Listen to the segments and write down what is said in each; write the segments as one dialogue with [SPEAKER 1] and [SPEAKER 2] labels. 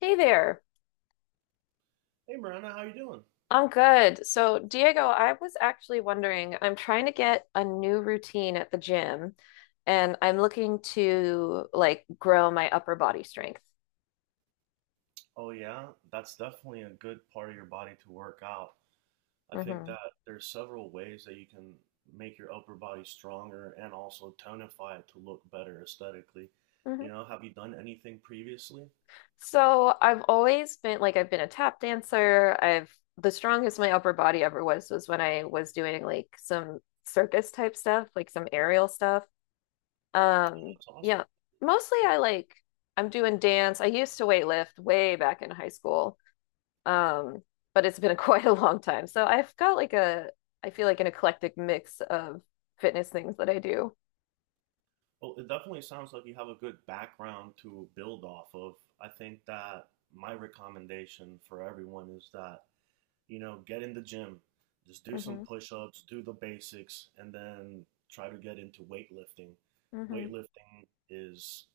[SPEAKER 1] Hey there.
[SPEAKER 2] Hey Miranda, how you doing?
[SPEAKER 1] I'm good. So, Diego, I was actually wondering, I'm trying to get a new routine at the gym and I'm looking to like grow my upper body strength.
[SPEAKER 2] Oh yeah, that's definitely a good part of your body to work out. I think
[SPEAKER 1] hmm
[SPEAKER 2] that there's several ways that you can make your upper body stronger and also tonify it to look better aesthetically.
[SPEAKER 1] hmm
[SPEAKER 2] You know, have you done anything previously?
[SPEAKER 1] So, I've been a tap dancer. I've The strongest my upper body ever was when I was doing like some circus type stuff, like some aerial stuff.
[SPEAKER 2] That's awesome.
[SPEAKER 1] Yeah. Mostly I'm doing dance. I used to weight lift way back in high school. Um, but it's been quite a long time. So I've got I feel like an eclectic mix of fitness things that I do.
[SPEAKER 2] Well, it definitely sounds like you have a good background to build off of. I think that my recommendation for everyone is that you know, get in the gym, just do some
[SPEAKER 1] hmm
[SPEAKER 2] push ups, do the basics, and then try to get into weightlifting.
[SPEAKER 1] hmm
[SPEAKER 2] Weightlifting is,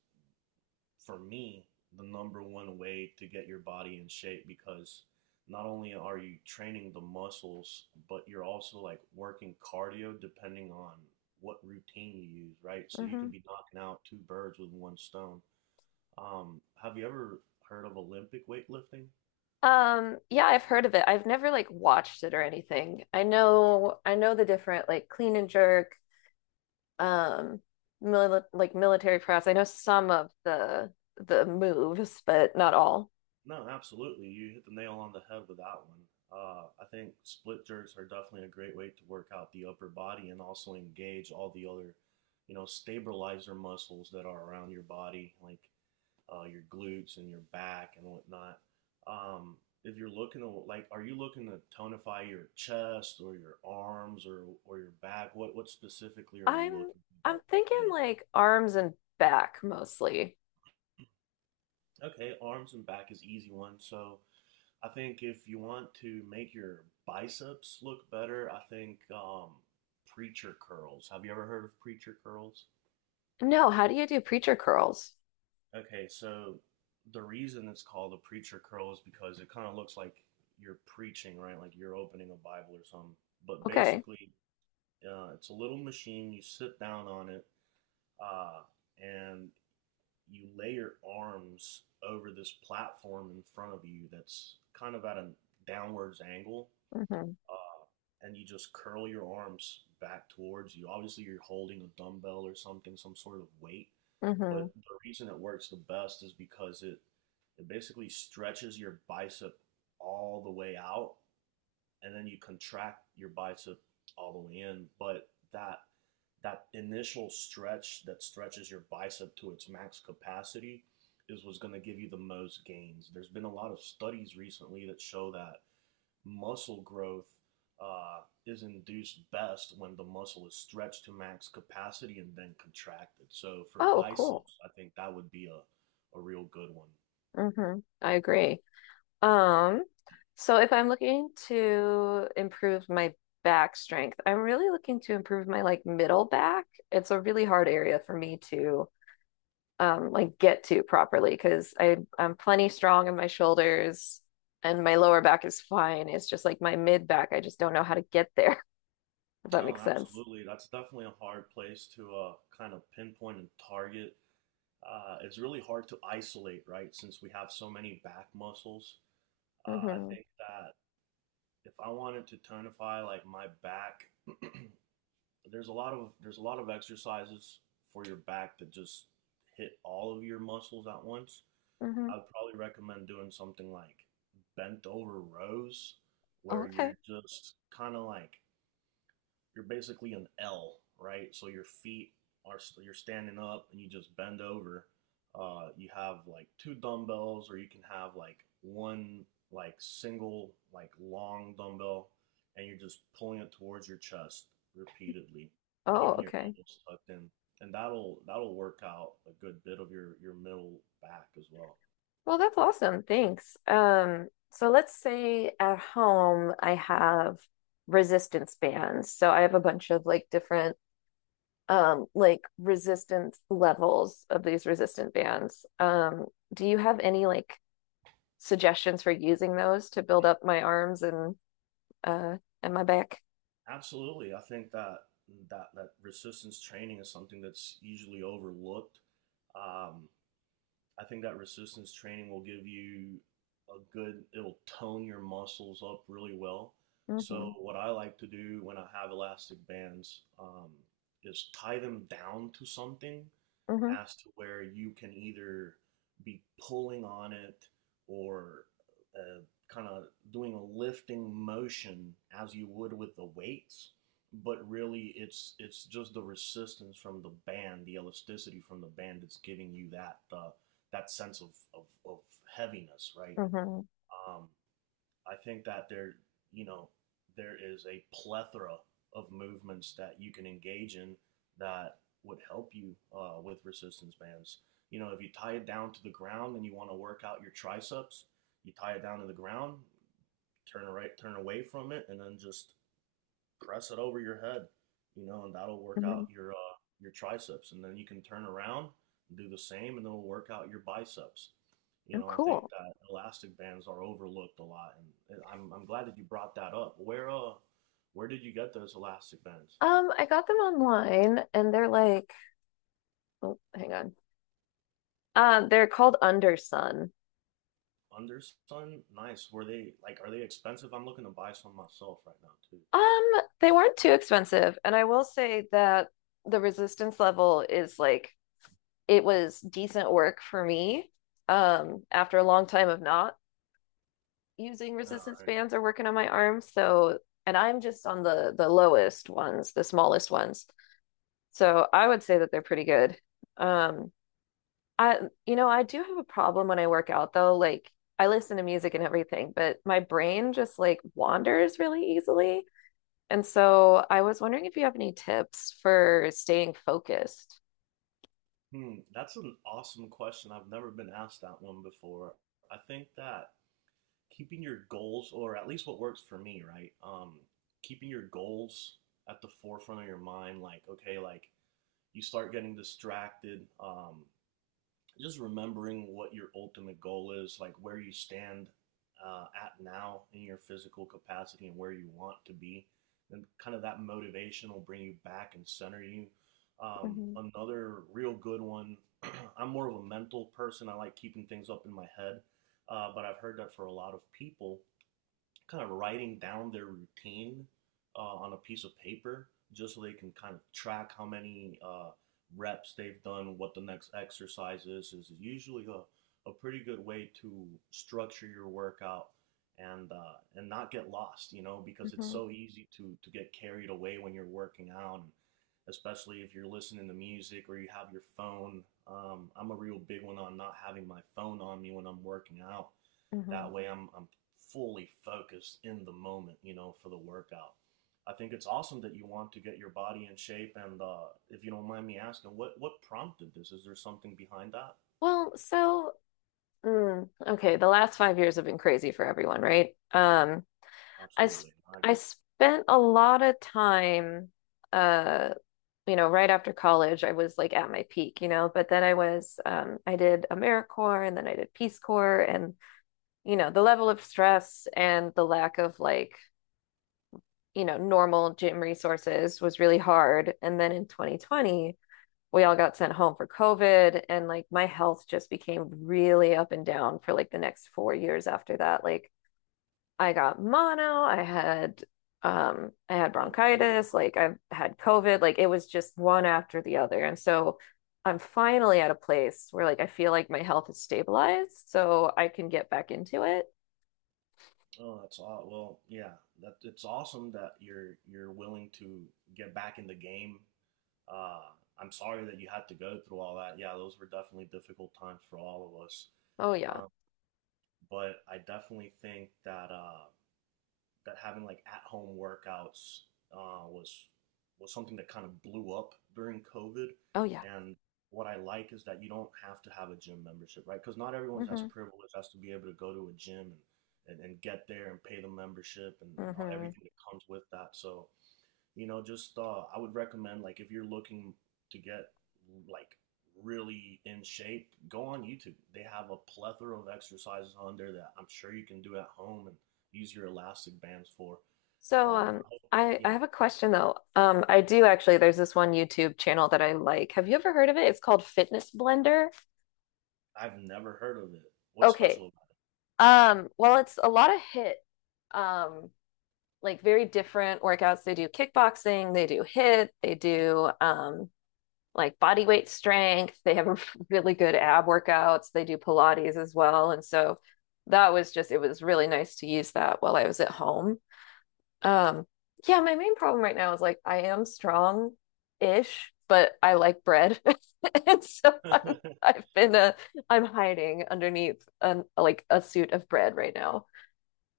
[SPEAKER 2] for me, the number one way to get your body in shape because not only are you training the muscles, but you're also like working cardio depending on what routine you use, right? So you could
[SPEAKER 1] hmm
[SPEAKER 2] be knocking out two birds with one stone. Have you ever heard of Olympic weightlifting?
[SPEAKER 1] Yeah, I've heard of it. I've never like watched it or anything. I know the different like clean and jerk, um, mili like military press. I know some of the moves, but not all.
[SPEAKER 2] No, absolutely. You hit the nail on the head with that one. I think split jerks are definitely a great way to work out the upper body and also engage all the other, you know, stabilizer muscles that are around your body, like your glutes and your back and whatnot. Um, if you're looking to like, are you looking to tonify your chest or your arms or your back? What specifically are you
[SPEAKER 1] I'm
[SPEAKER 2] looking to
[SPEAKER 1] I'm
[SPEAKER 2] get?
[SPEAKER 1] thinking
[SPEAKER 2] You know,
[SPEAKER 1] like arms and back mostly.
[SPEAKER 2] okay, arms and back is easy one. So. I think if you want to make your biceps look better, I think preacher curls. Have you ever heard of preacher curls?
[SPEAKER 1] No, how do you do preacher curls?
[SPEAKER 2] Okay, so the reason it's called a preacher curl is because it kind of looks like you're preaching, right? Like you're opening a Bible or something. But
[SPEAKER 1] Okay.
[SPEAKER 2] basically, it's a little machine. You sit down on it, uh, and you lay your arms over this platform in front of you that's kind of at a downwards angle
[SPEAKER 1] Mm-hmm.
[SPEAKER 2] and you just curl your arms back towards you. Obviously, you're holding a dumbbell or something, some sort of weight.
[SPEAKER 1] hmm
[SPEAKER 2] But the reason it works the best is because it basically stretches your bicep all the way out, and then you contract your bicep all the way in. But that that initial stretch that stretches your bicep to its max capacity is what's going to give you the most gains. There's been a lot of studies recently that show that muscle growth uh, is induced best when the muscle is stretched to max capacity and then contracted. So for
[SPEAKER 1] Oh, cool.
[SPEAKER 2] biceps, I think that would be a real good one.
[SPEAKER 1] hmm I agree. Um, so if I'm looking to improve my back strength, I'm really looking to improve my like middle back. It's a really hard area for me to like get to properly because I'm plenty strong in my shoulders and my lower back is fine. It's just like my mid back. I just don't know how to get there, if that
[SPEAKER 2] No,
[SPEAKER 1] makes sense.
[SPEAKER 2] absolutely. That's definitely a hard place to kind of pinpoint and target. It's really hard to isolate, right? Since we have so many back muscles. I
[SPEAKER 1] Hmm
[SPEAKER 2] think that if I wanted to tonify like my back there's a lot of exercises for your back that just hit all of your muscles at once.
[SPEAKER 1] hmm
[SPEAKER 2] I would probably recommend doing something like bent over rows where you're
[SPEAKER 1] Okay.
[SPEAKER 2] just kind of like you're basically an L, right? So your feet are you you're standing up and you just bend over. You have like two dumbbells, or you can have like one like single like long dumbbell, and you're just pulling it towards your chest repeatedly,
[SPEAKER 1] Oh,
[SPEAKER 2] keeping your
[SPEAKER 1] okay.
[SPEAKER 2] elbows tucked in, and that'll work out a good bit of your middle back as well.
[SPEAKER 1] Well, that's awesome. Thanks. So let's say at home I have resistance bands. So I have a bunch of like different like resistance levels of these resistant bands. Do you have any like suggestions for using those to build up my arms uh and my back?
[SPEAKER 2] Absolutely, I think that that resistance training is something that's usually overlooked. Um, I think that resistance training will give you a good, it'll tone your muscles up really well. So,
[SPEAKER 1] Mm-hmm.
[SPEAKER 2] what I like to do when I have elastic bands is tie them down to something
[SPEAKER 1] Mm-hmm.
[SPEAKER 2] as to where you can either be pulling on it or uh, kind of doing a lifting motion as you would with the weights but really it's just the resistance from the band the elasticity from the band that's giving you that that sense of heaviness right
[SPEAKER 1] Mm-hmm.
[SPEAKER 2] um, I think that there, you know, there is a plethora of movements that you can engage in that would help you with resistance bands. You know, if you tie it down to the ground and you want to work out your triceps, you tie it down to the ground, turn right, turn away from it, and then just press it over your head, you know, and that'll work out
[SPEAKER 1] Mm-hmm.
[SPEAKER 2] your triceps, and then you can turn around and do the same, and it'll work out your biceps. You
[SPEAKER 1] Oh,
[SPEAKER 2] know, I think
[SPEAKER 1] cool.
[SPEAKER 2] that elastic bands are overlooked a lot, and I'm glad that you brought that up. Where did you get those elastic bands?
[SPEAKER 1] I got them online and they're like, oh, hang on. They're called Undersun.
[SPEAKER 2] Undersun, nice. Were they like, are they expensive? I'm looking to buy some myself right now too.
[SPEAKER 1] Um, they weren't too expensive, and I will say that the resistance level is it was decent work for me. After a long time of not using
[SPEAKER 2] All
[SPEAKER 1] resistance
[SPEAKER 2] right.
[SPEAKER 1] bands or working on my arms, so and I'm just on the lowest ones, the smallest ones. So I would say that they're pretty good. Um, I You know, I do have a problem when I work out though, like I listen to music and everything, but my brain just like wanders really easily. And so I was wondering if you have any tips for staying focused.
[SPEAKER 2] Hmm, that's an awesome question. I've never been asked that one before. I think that keeping your goals, or at least what works for me, right? Keeping your goals at the forefront of your mind. Like, okay, like you start getting distracted. Just remembering what your ultimate goal is, like where you stand at now in your physical capacity and where you want to be. And kind of that motivation will bring you back and center you.
[SPEAKER 1] Hmm
[SPEAKER 2] Another real good one, I'm more of a mental person. I like keeping things up in my head, but I've heard that for a lot of people, kind of writing down their routine on a piece of paper just so they can kind of track how many reps they've done, what the next exercise is usually a pretty good way to structure your workout and not get lost, you know, because it's
[SPEAKER 1] hmm
[SPEAKER 2] so easy to get carried away when you're working out, and especially if you're listening to music or you have your phone. I'm a real big one on not having my phone on me when I'm working out.
[SPEAKER 1] hmm
[SPEAKER 2] That way, I'm fully focused in the moment, you know, for the workout. I think it's awesome that you want to get your body in shape. And if you don't mind me asking, what prompted this? Is there something behind that?
[SPEAKER 1] Well, so okay, the last 5 years have been crazy for everyone, right? I sp
[SPEAKER 2] Absolutely, I
[SPEAKER 1] I
[SPEAKER 2] agree.
[SPEAKER 1] spent a lot of time, uh, you know, right after college, I was like at my peak, you know, but then I did AmeriCorps and then I did Peace Corps, and you know, the level of stress and the lack of normal gym resources was really hard. And then in 2020, we all got sent home for COVID and like my health just became really up and down for like the next 4 years after that. Like I got mono, I had
[SPEAKER 2] Oh dear
[SPEAKER 1] bronchitis,
[SPEAKER 2] Lord.
[SPEAKER 1] like I had COVID, like it was just one after the other. And so I'm finally at a place where like I feel like my health is stabilized, so I can get back into it.
[SPEAKER 2] Oh, that's aw well, yeah. That it's awesome that you're willing to get back in the game. Uh, I'm sorry that you had to go through all that. Yeah, those were definitely difficult times for all of us.
[SPEAKER 1] Oh yeah.
[SPEAKER 2] Um, but I definitely think that that having like at home workouts uh, was was something that kind of blew up during COVID.
[SPEAKER 1] Oh yeah.
[SPEAKER 2] And what I like is that you don't have to have a gym membership, right? Because not everyone's as
[SPEAKER 1] Mm-hmm.
[SPEAKER 2] privileged as to be able to go to a gym and get there and pay the membership and all,
[SPEAKER 1] Mm-hmm.
[SPEAKER 2] everything that comes with that. So you know just I would recommend like if you're looking to get like really in shape go on YouTube they have a plethora of exercises on there that I'm sure you can do at home and use your elastic bands for
[SPEAKER 1] So
[SPEAKER 2] um
[SPEAKER 1] um
[SPEAKER 2] I-
[SPEAKER 1] I
[SPEAKER 2] yeah,
[SPEAKER 1] have a question though. I do actually there's this one YouTube channel that I like. Have you ever heard of it? It's called Fitness Blender.
[SPEAKER 2] I've never heard of it. What's
[SPEAKER 1] Okay.
[SPEAKER 2] special
[SPEAKER 1] Well it's a lot of hit um like very different workouts. They do kickboxing, they do hit, they do like body weight strength. They have really good ab workouts. They do Pilates as well. And so that was just it was really nice to use that while I was at home. Um, yeah, my main problem right now is like I am strong-ish, but I like bread. And so
[SPEAKER 2] about
[SPEAKER 1] I'm
[SPEAKER 2] it?
[SPEAKER 1] I've been I'm hiding underneath an like a suit of bread right now.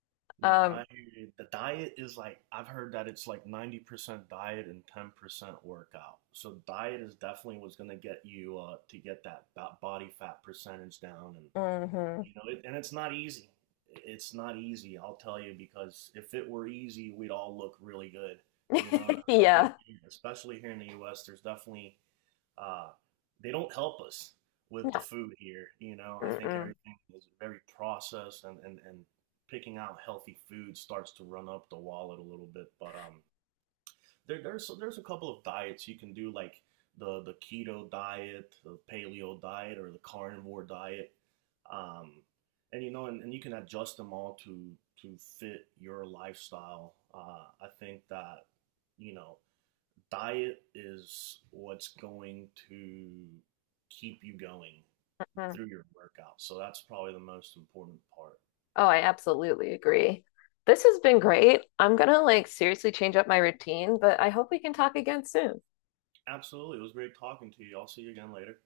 [SPEAKER 2] No,
[SPEAKER 1] Um,
[SPEAKER 2] I hear you. The diet is like I've heard that it's like 90% diet and 10% workout so diet is definitely what's going to get you to get that body fat percentage down and
[SPEAKER 1] mhm.
[SPEAKER 2] you know, it, and it's not easy. It's not easy, I'll tell you, because if it were easy, we'd all look really good. You know, and I think
[SPEAKER 1] Yeah.
[SPEAKER 2] especially here in the U.S., there's definitely uh, they don't help us with the
[SPEAKER 1] No.
[SPEAKER 2] food here. You know, I think
[SPEAKER 1] Mm-mm.
[SPEAKER 2] everything is very processed, and and picking out healthy food starts to run up the wallet a little bit. But there, there's a couple of diets you can do, like the keto diet, the paleo diet, or the carnivore diet, um, and you know, and you can adjust them all to fit your lifestyle. I think that you know, diet is what's going to keep you going
[SPEAKER 1] Mm.
[SPEAKER 2] through your workout. So that's probably the most important part.
[SPEAKER 1] Oh, I absolutely agree. This has been great. I'm gonna like seriously change up my routine, but I hope we can talk again soon.
[SPEAKER 2] Absolutely, it was great talking to you. I'll see you again later.